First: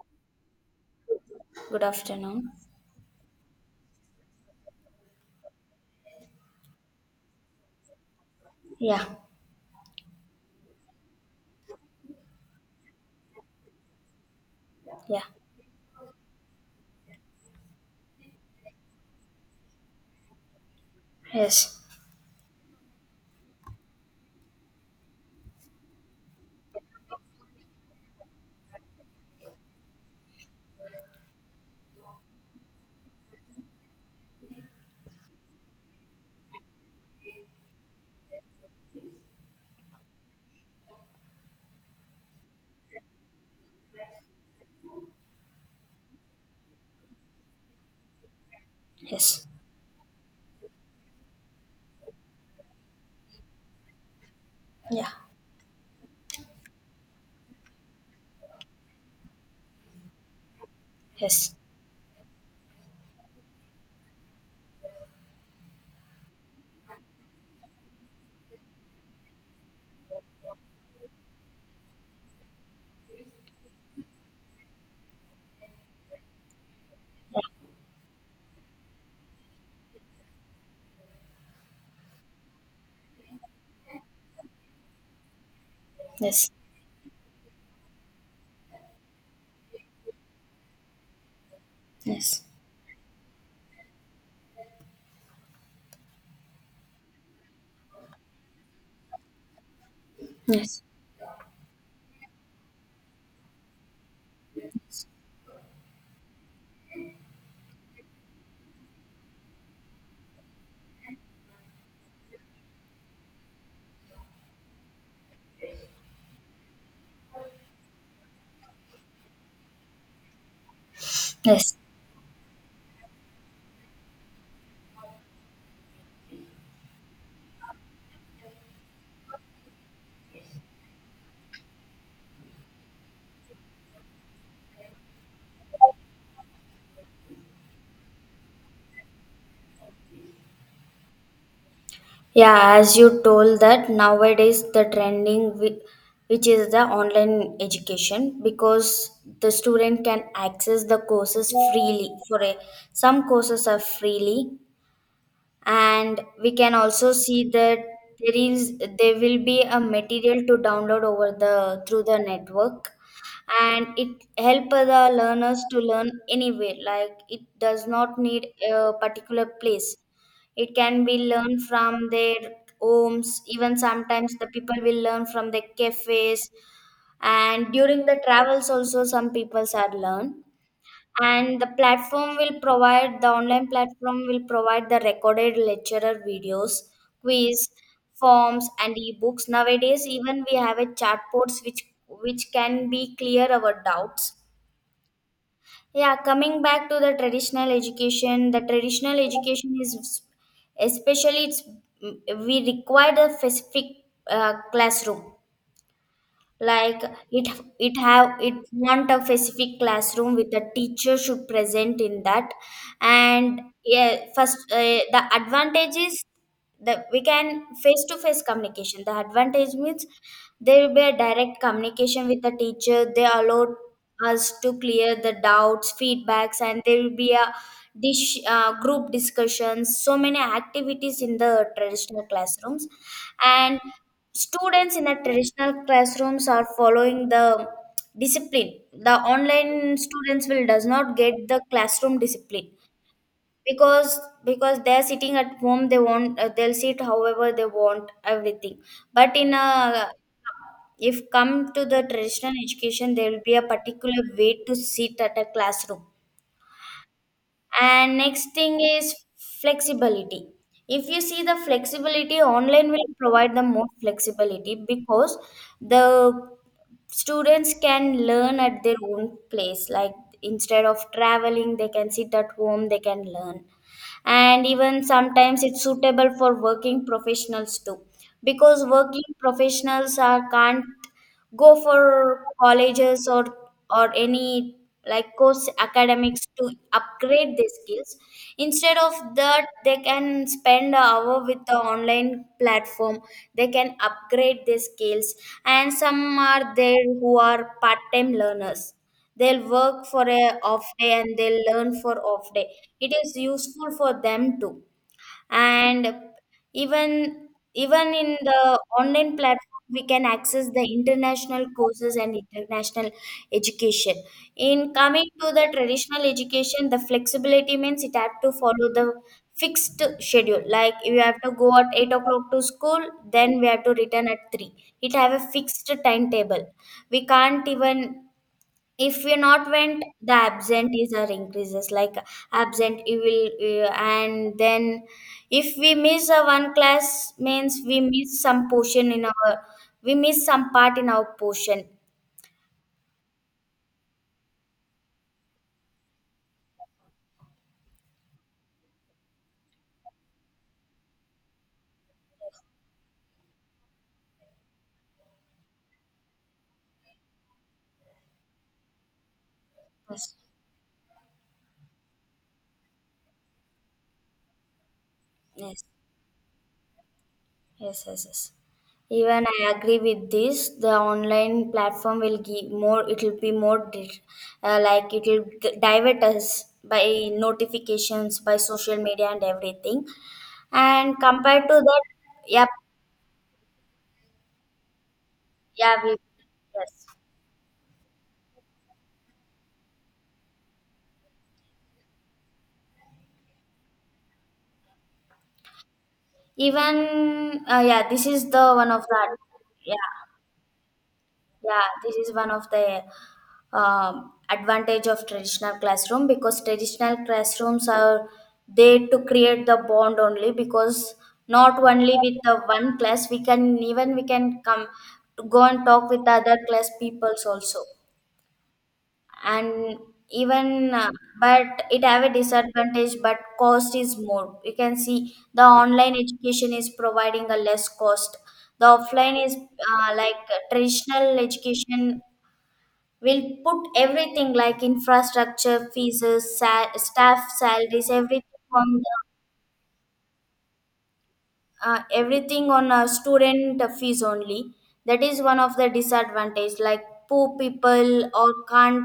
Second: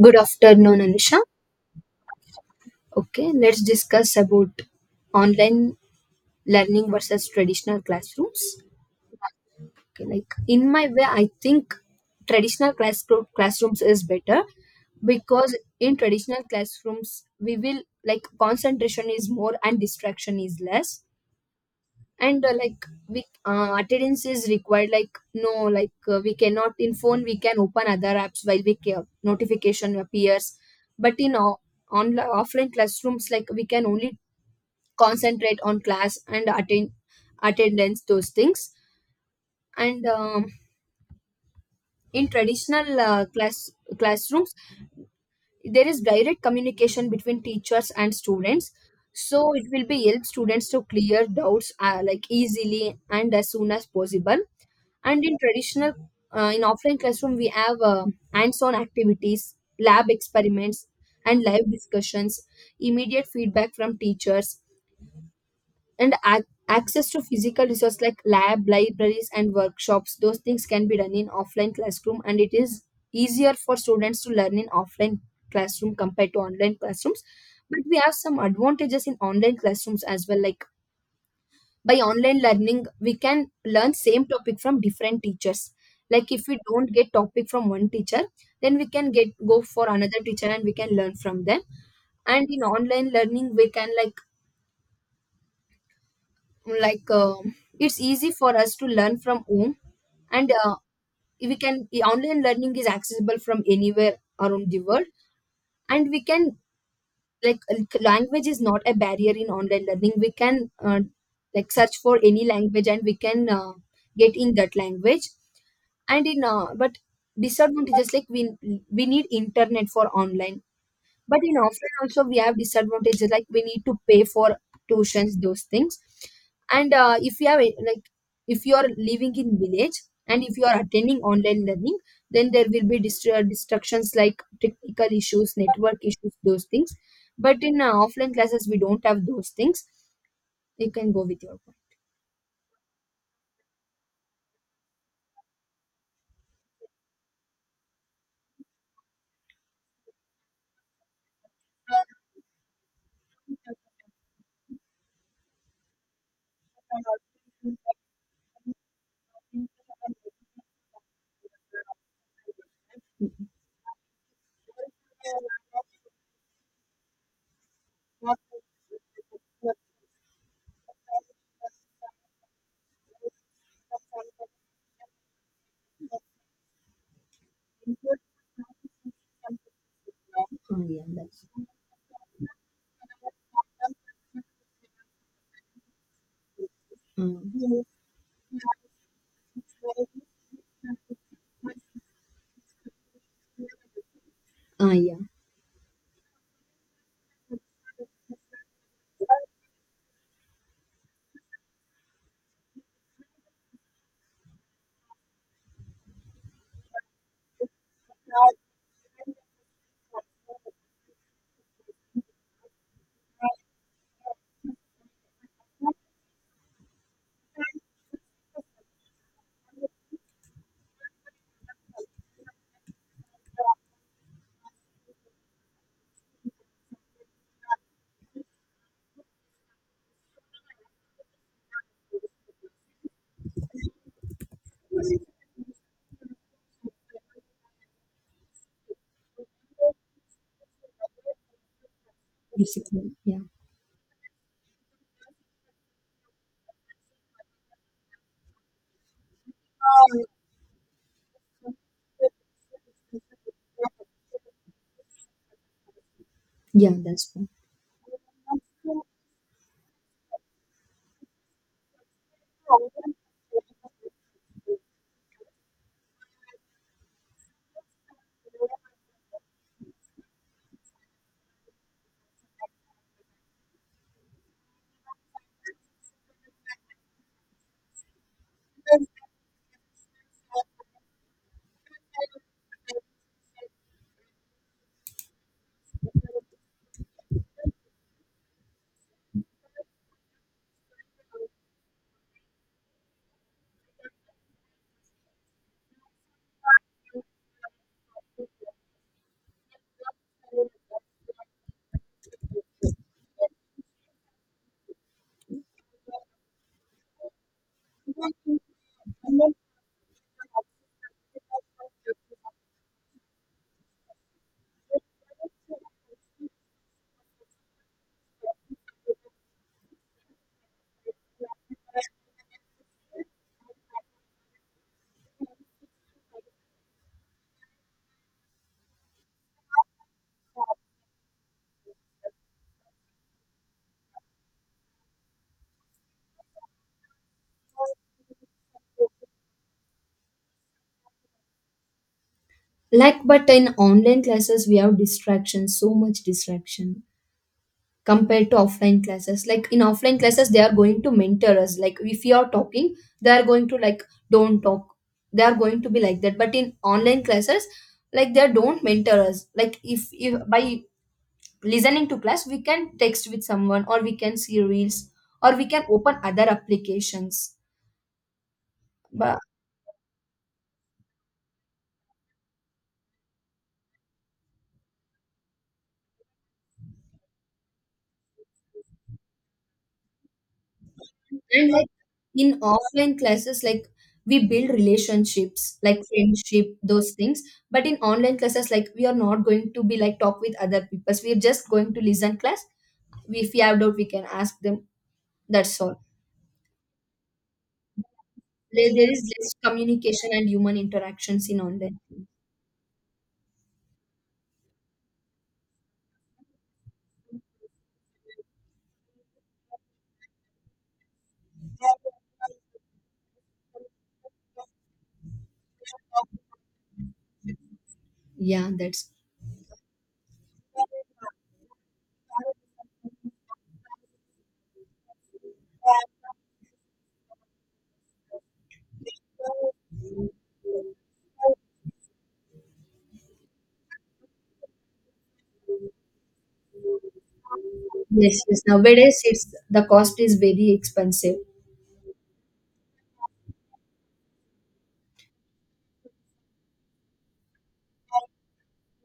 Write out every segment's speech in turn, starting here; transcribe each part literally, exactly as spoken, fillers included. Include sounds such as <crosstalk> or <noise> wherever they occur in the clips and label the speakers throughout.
Speaker 1: Good afternoon, Anusha.
Speaker 2: Good afternoon.
Speaker 1: Okay, let's discuss about online learning versus traditional classrooms.
Speaker 2: Yeah,
Speaker 1: Okay, like in my way, I think traditional class classrooms is better
Speaker 2: yeah,
Speaker 1: because in traditional classrooms we will like concentration is more and distraction is less
Speaker 2: yes,
Speaker 1: and uh, like we uh, attendance is required like no like uh, we cannot in phone we can open other apps while we care notification appears but in o- online offline classrooms like we can only concentrate on class and attend attendance those things and um, in traditional uh, class classrooms there is direct communication between teachers and students
Speaker 2: yes,
Speaker 1: so it will be help students to clear doubts uh, like easily and as soon as possible
Speaker 2: yeah,
Speaker 1: and in traditional uh, in offline classroom we have uh, hands-on activities lab experiments and
Speaker 2: yes,
Speaker 1: live discussions immediate feedback from teachers and ac- access to physical resources like lab libraries and workshops those things can be done in offline classroom and it is easier for students to learn in offline classroom compared to online classrooms
Speaker 2: yeah,
Speaker 1: but we have some advantages in online classrooms as well like by online learning we can learn same topic from different teachers like if
Speaker 2: yes,
Speaker 1: we don't get topic from one teacher then we can get go for another teacher and we can learn from them
Speaker 2: yes,
Speaker 1: and in online learning we can like like um it's easy for us to learn from home and uh,
Speaker 2: yes,
Speaker 1: we can online learning is accessible from anywhere around the world and we can like like, language is not a barrier in online learning we can uh, like search for any language and we can uh, get in that language and in uh, but disadvantages like we we need internet for online but in
Speaker 2: yes.
Speaker 1: offline also we have disadvantages like we need to pay for tuitions those things and uh, if you have a- like if you are living in village and if you are attending online learning then there will be dist- uh, distractions like technical issues network issues those things but in uh, offline classes we don't have those things you can go with your point.
Speaker 2: Yeah, as you told that nowadays the trending whi- which is the online education because the student can access the courses freely. For a, some courses are freely and we can also see that there is there will be a material to download over the through the network and it help the learners to learn anywhere, like it does not need a particular place, it can be learned from their homes. Even sometimes the people will learn from the cafes and during the travels also some peoples are learned.
Speaker 1: Ah, yeah, that's
Speaker 2: And the platform will provide, the online platform will provide the recorded lecturer videos,
Speaker 1: uh,
Speaker 2: quiz, forms, and ebooks. Nowadays, even we have a chatbots which which can be clear our doubts.
Speaker 1: ah, yeah,
Speaker 2: Yeah, coming back to the traditional education, the traditional education is, especially it's, we require a specific uh, classroom, like it it have it want a specific classroom with a teacher should present in that. And yeah, first uh, the advantage is that we can face to face communication. The advantage means there will be a direct communication with the teacher, they allow us to clear the doubts, feedbacks, and there will be a dish uh, group discussions, so many activities in the traditional classrooms. And students in the traditional classrooms are following the discipline. The online students will does not get the classroom discipline
Speaker 1: basically. Yeah,
Speaker 2: because because they are sitting at home. They want uh, they'll sit however they want everything. But in a, if come to the traditional education, there will be a particular way to sit at a classroom.
Speaker 1: yeah, that's fine.
Speaker 2: And next thing is flexibility. If you see the flexibility, online will provide the more flexibility because the students can learn at their own place. Like, instead of traveling, they can sit at home, they can learn. And even sometimes it's suitable for working professionals too, because working professionals are can't go for colleges or or any like course academics to upgrade their skills. Instead of that they can spend an hour with the online platform, they can upgrade their skills. And some are there who are part-time learners, they'll work for a off day and they'll learn for off day, it is useful for them too. And even even in the online platform we can access the international courses and international education. In coming to the traditional education, the flexibility means it have to follow the fixed schedule, like you have to go at eight o'clock to school, then we have to return at three. It have a fixed timetable, we can't even, if we're not went, the absentees are increases, like absent you will uh, and then if we miss a one class means we miss some portion in our, we miss some part in our portion.
Speaker 1: Like but in online classes we have distractions so much distraction compared to offline classes like in offline classes they are going to mentor us like if you are talking they are going to like don't talk they are going to be like that but in online classes like they don't mentor us like if,
Speaker 2: Yes,
Speaker 1: if by listening to class we can text with someone or we can see reels or we can
Speaker 2: yes,
Speaker 1: open other applications
Speaker 2: yes, yes, yes.
Speaker 1: but
Speaker 2: Even I agree with this, the online platform will give more, it will be more di- uh, like it will d- divert us by notifications, by social media and everything. And compared
Speaker 1: and
Speaker 2: to
Speaker 1: like
Speaker 2: that,
Speaker 1: in
Speaker 2: yeah.
Speaker 1: offline classes, like we build relationships,
Speaker 2: Yeah,
Speaker 1: like
Speaker 2: we,
Speaker 1: friendship,
Speaker 2: yes.
Speaker 1: those things. But in online classes, like we are not going to be like talk with other people. We are just going to listen class. If we have doubt, we can ask them. That's all.
Speaker 2: Even uh, yeah, this is the one
Speaker 1: There,
Speaker 2: of
Speaker 1: there is
Speaker 2: the,
Speaker 1: less
Speaker 2: yeah,
Speaker 1: communication and human interactions in
Speaker 2: yeah,
Speaker 1: online.
Speaker 2: this is one of the um, advantage of traditional classroom, because traditional classrooms are there to create the bond only, because not only with the one class, we can even, we can come to go and talk with the other class peoples also.
Speaker 1: Yeah, that's
Speaker 2: And even uh, but it have a disadvantage, but cost is more. You can see the online education is providing a less cost. The offline is uh, like uh, traditional education will put everything like infrastructure fees, sa- staff salaries,
Speaker 1: yes, yes.
Speaker 2: everything on
Speaker 1: Nowadays,
Speaker 2: the,
Speaker 1: it's the cost is very expensive.
Speaker 2: uh, everything on a student fees only. That is one of the disadvantage, like poor people or can't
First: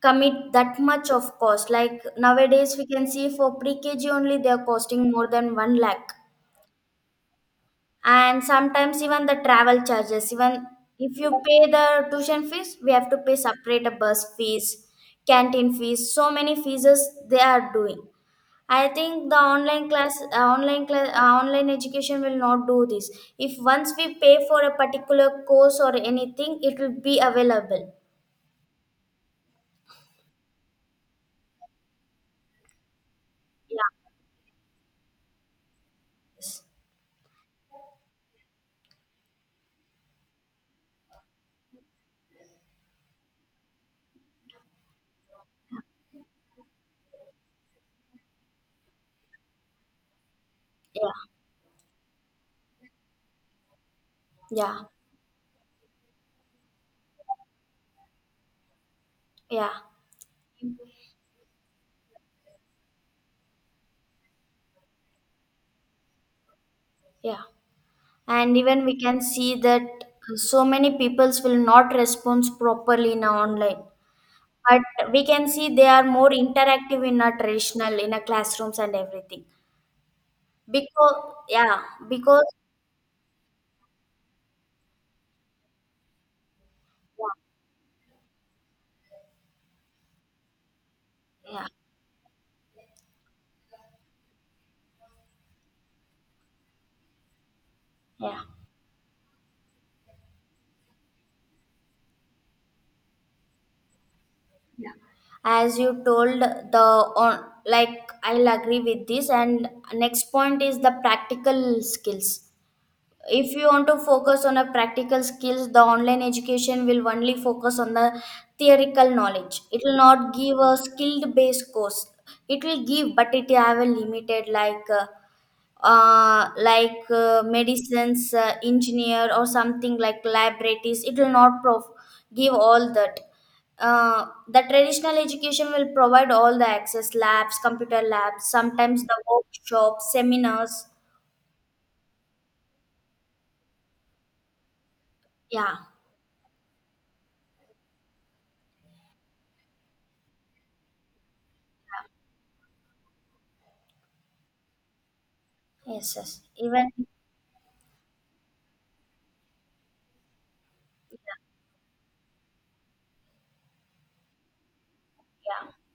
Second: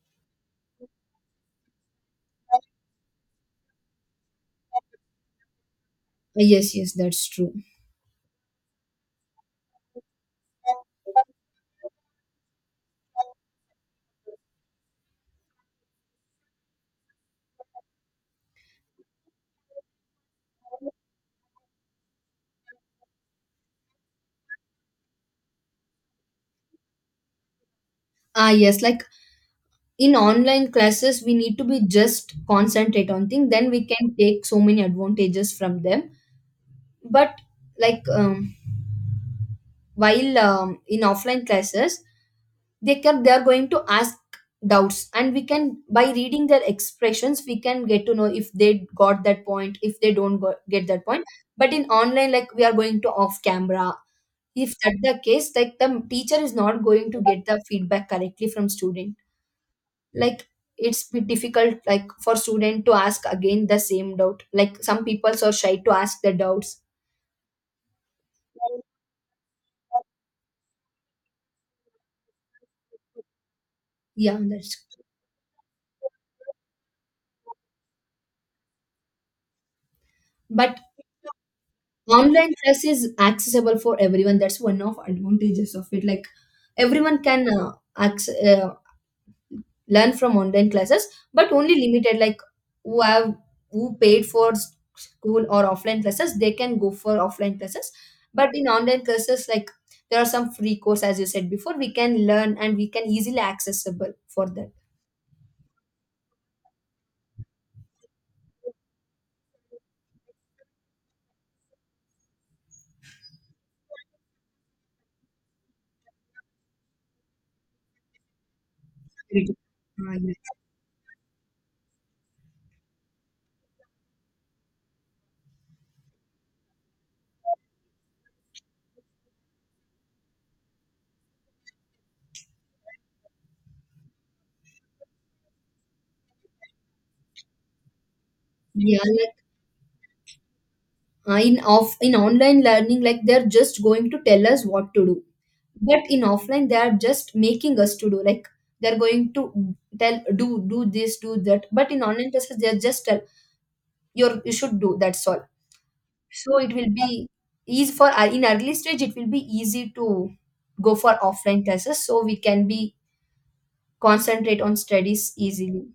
Speaker 2: commit that much of cost. Like nowadays we can see for pre-kg only they are costing more than one lakh.
Speaker 1: Yes, yes, that's true.
Speaker 2: And sometimes even the travel charges, even if you pay the tuition fees, we have to pay separate a bus fees, canteen fees, so many fees they are doing. I think the online class, uh, online class, uh, online education will not do this. If once we pay for a particular course or anything, it will be available.
Speaker 1: Ah, yes, like in online classes we need to be just concentrate on thing then we
Speaker 2: Yeah,
Speaker 1: can take so many advantages from them
Speaker 2: yes.
Speaker 1: but like um, while um, in offline classes they can they are going to ask doubts and we can by reading their expressions we can get to know if they got that point if they don't go, get that point
Speaker 2: Yeah,
Speaker 1: but in online like we are going to off camera if
Speaker 2: yeah,
Speaker 1: that the case like the teacher is not going to get the feedback correctly from student
Speaker 2: yeah,
Speaker 1: like it's bit difficult like for student to ask again the same doubt like some people are shy to ask the doubts.
Speaker 2: yeah. And even we can see that so many peoples will not respond properly in a online,
Speaker 1: Yeah, that's
Speaker 2: but we can see they are more interactive in a traditional, in a classrooms and everything.
Speaker 1: but
Speaker 2: Because, yeah, because,
Speaker 1: online class is accessible for everyone that's one of advantages of it like everyone can uh, access, uh, learn from online classes but
Speaker 2: yeah,
Speaker 1: only limited like who have who paid for s- school or offline classes they can go for offline classes
Speaker 2: yeah, yeah.
Speaker 1: but in online classes like there are some free course as you said before we can learn and we can easily accessible for that.
Speaker 2: As you told, the on like I'll agree with this. And next point is the practical skills. If you want to focus on a practical skills, the online education will only focus on the theoretical knowledge, it will
Speaker 1: Ah,
Speaker 2: not
Speaker 1: yes.
Speaker 2: give a skilled based course. It will give, but it have a limited, like uh, uh, like uh, medicines, uh, engineer or something like laboratories, it will not prof- give all that. Uh, the traditional education will provide all the access, labs, computer labs,
Speaker 1: Yeah,
Speaker 2: sometimes the
Speaker 1: like
Speaker 2: workshops, seminars.
Speaker 1: uh, in off in online learning like they're just going to tell us what to do
Speaker 2: Yeah.
Speaker 1: but in offline they are just making us to do like they're going to tell do do this do that but in online classes they're just tell. You're you should do that's all
Speaker 2: Yes, yes.
Speaker 1: so it will
Speaker 2: Even,
Speaker 1: be easy for uh, in early stage it will be easy to go for offline classes so we can be concentrate on studies
Speaker 2: yeah.
Speaker 1: easily.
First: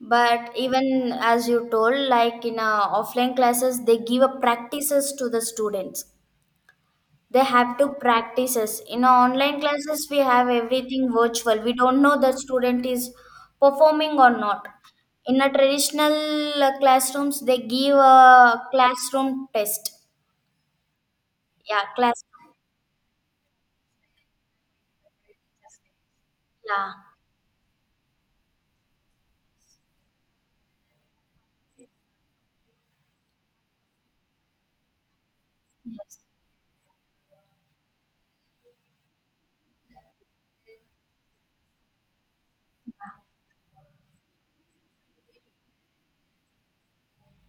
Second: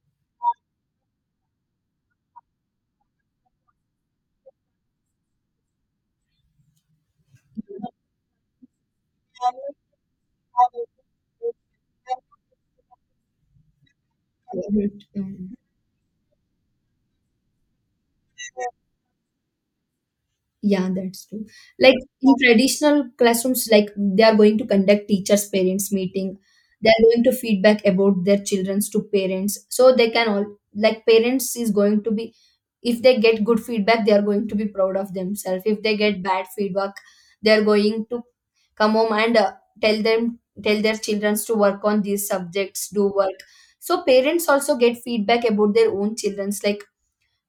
Speaker 2: But even as you told, like in uh, offline classes, they give a practices to the students. They have to practices. In uh, online classes, we have everything virtual. We don't know the student is performing or not. In a
Speaker 1: Mhm.
Speaker 2: traditional uh, classrooms, they give a classroom test.
Speaker 1: Yeah, that's true.
Speaker 2: Yeah,
Speaker 1: Like in
Speaker 2: classroom.
Speaker 1: traditional classrooms like they are going to conduct teachers parents meeting they
Speaker 2: Yeah.
Speaker 1: are going to feedback about their children's to parents so they can all like parents is going to be if they get good feedback they are going to be proud of themselves if they get bad feedback they are going to come home and uh, tell them tell their children to work on these subjects do work so parents also get feedback about their own children's like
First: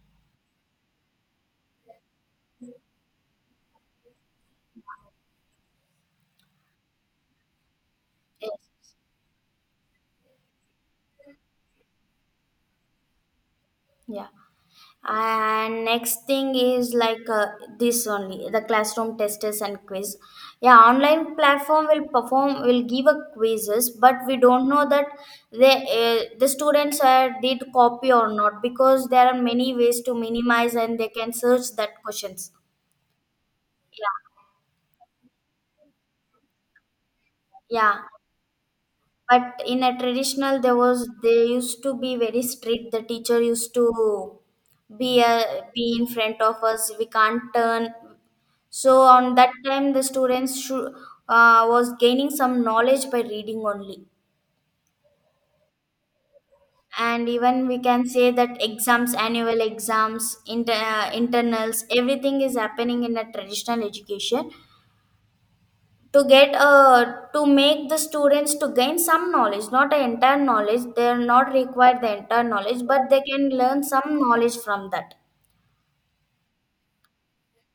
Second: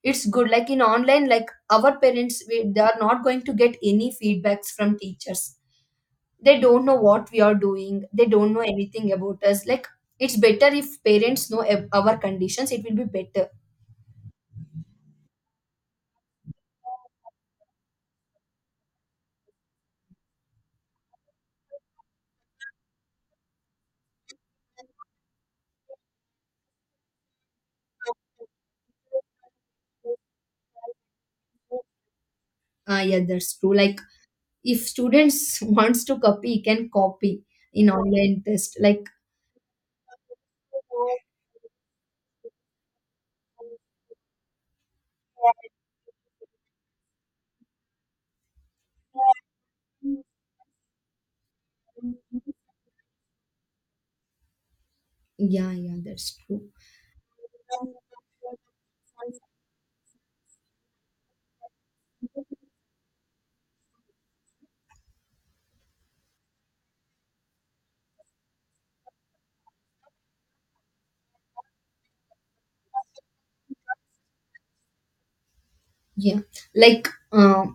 Speaker 1: it's good like in online like our parents we, they are not going to get any feedbacks from teachers they don't know what we are doing they don't know
Speaker 2: Yes.
Speaker 1: anything about us like it's better if parents know ab- our conditions it will be better.
Speaker 2: Yeah. And next thing is like, uh, this only the classroom testers and quiz. Yeah, online platform will perform, will give a quizzes, but we don't know that they, uh, the students uh, did copy or not, because there are many ways to minimize and they can search that questions.
Speaker 1: uh, yeah, that's true. Like
Speaker 2: Yeah,
Speaker 1: if students <laughs> wants to copy he can copy in
Speaker 2: yeah.
Speaker 1: online test like
Speaker 2: But in a traditional, there was they used to be very strict. The teacher used to be a, be in front of us. We can't turn. So on that time, the students should, uh, was gaining some knowledge by reading only.
Speaker 1: yeah yeah that's true.
Speaker 2: And even we can say that exams, annual exams, inter, uh, internals, everything is happening in a traditional education. To get uh, to make the students to gain some knowledge, not an entire knowledge, they are not required the entire knowledge, but they can learn some knowledge from that.
Speaker 1: Yeah, like uh,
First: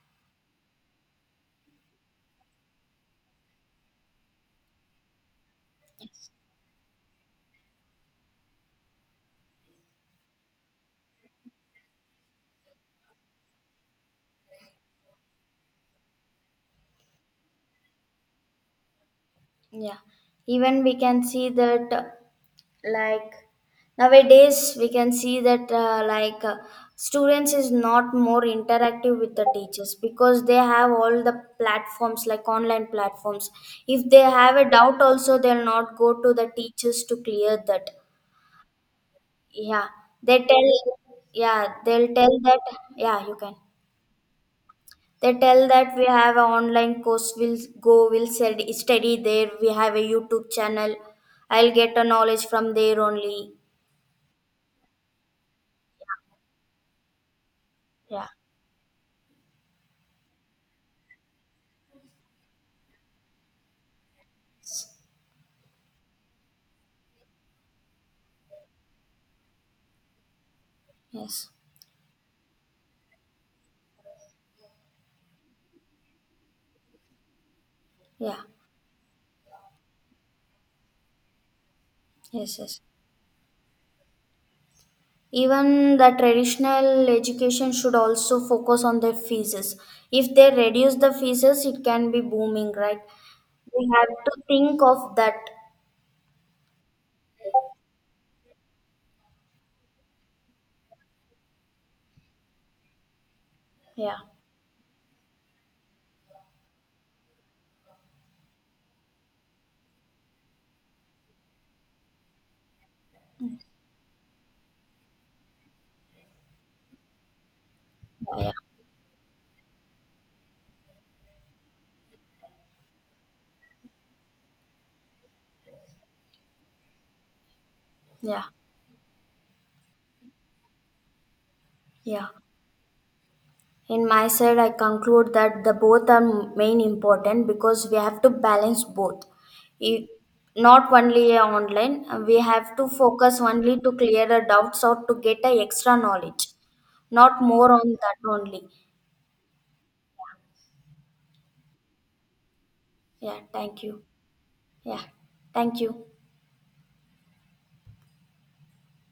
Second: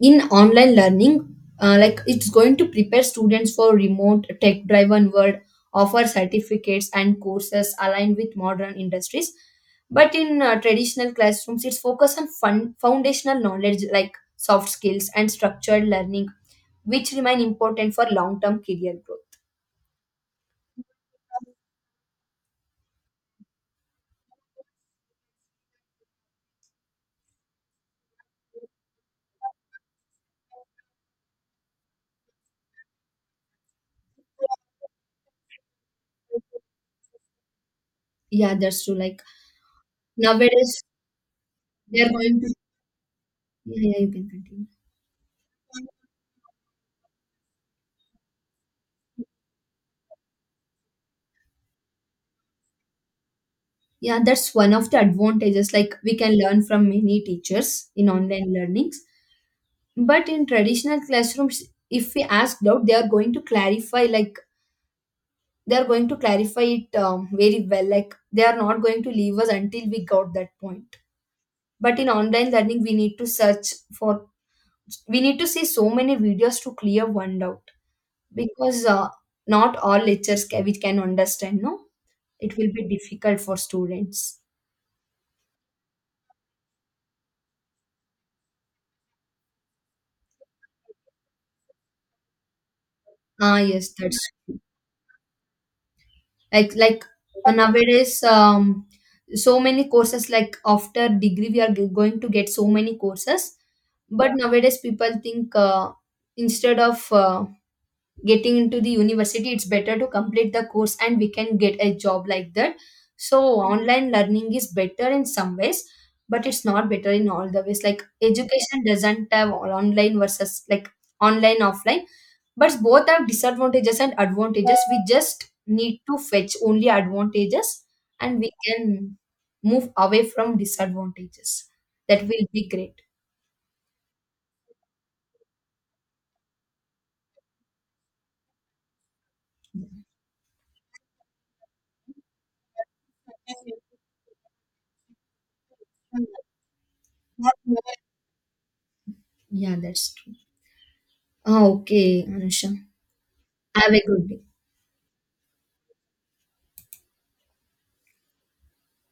Speaker 1: in online learning uh, like it's going to prepare students for remote tech driven world offer certificates and courses aligned with modern industries but in uh, traditional classrooms it's focused on fun- foundational knowledge like soft skills and structured learning which remain important for long term career growth.
Speaker 2: Yeah, even we can see that uh, like nowadays we can see that uh, like uh, students is not more interactive with the teachers, because they have all the platforms like online platforms. If they have a doubt also, they'll not go to the teachers to clear that.
Speaker 1: Yeah, that's true. Like
Speaker 2: Yeah, they
Speaker 1: nowadays
Speaker 2: tell, yeah, they'll
Speaker 1: they're going
Speaker 2: tell
Speaker 1: to
Speaker 2: that, yeah, you can.
Speaker 1: yeah, yeah, you can continue.
Speaker 2: They tell that we have an online course, we'll go, we'll stud- study there, we have a YouTube channel, I'll get a knowledge from there only.
Speaker 1: Yeah, that's one of the advantages. Like we can learn from many teachers in
Speaker 2: Yeah,
Speaker 1: online learnings. But in traditional classrooms, if we ask out, they are going to clarify, like they are going to clarify it um, very well. Like they are not going to leave us until we got that point.
Speaker 2: yes,
Speaker 1: But in online learning, we need to search for, we need to see so many videos to clear one doubt
Speaker 2: yeah,
Speaker 1: because uh, not all lectures can, we can understand, no? It
Speaker 2: yes,
Speaker 1: will
Speaker 2: yes.
Speaker 1: be difficult for students.
Speaker 2: Even the traditional education should also focus on their fees. If they reduce the fees, it can be booming, right?
Speaker 1: Ah,
Speaker 2: We
Speaker 1: yes, that's
Speaker 2: have to think of that.
Speaker 1: like like uh, nowadays um, so many courses like after degree we are g- going to get so many courses
Speaker 2: Yeah,
Speaker 1: but nowadays people think uh, instead of uh, getting into the university it's better to complete the course and we can get a job like that so online learning is better in some ways but it's not better in all the ways like
Speaker 2: yeah,
Speaker 1: education doesn't have all online versus like online offline but both have disadvantages and advantages we just need to fetch only advantages
Speaker 2: yeah,
Speaker 1: and
Speaker 2: yeah.
Speaker 1: we can move away from disadvantages that
Speaker 2: Yeah.
Speaker 1: will be great.
Speaker 2: In my side I conclude that the both are main important, because we have to balance both. If not only a online, we have to focus only to clear the doubts or to get a extra knowledge, not more on that only.
Speaker 1: Yeah, that's true. Ah, okay, Anusha,
Speaker 2: Yeah, thank
Speaker 1: have
Speaker 2: you.
Speaker 1: a good day.
Speaker 2: Yeah, thank you.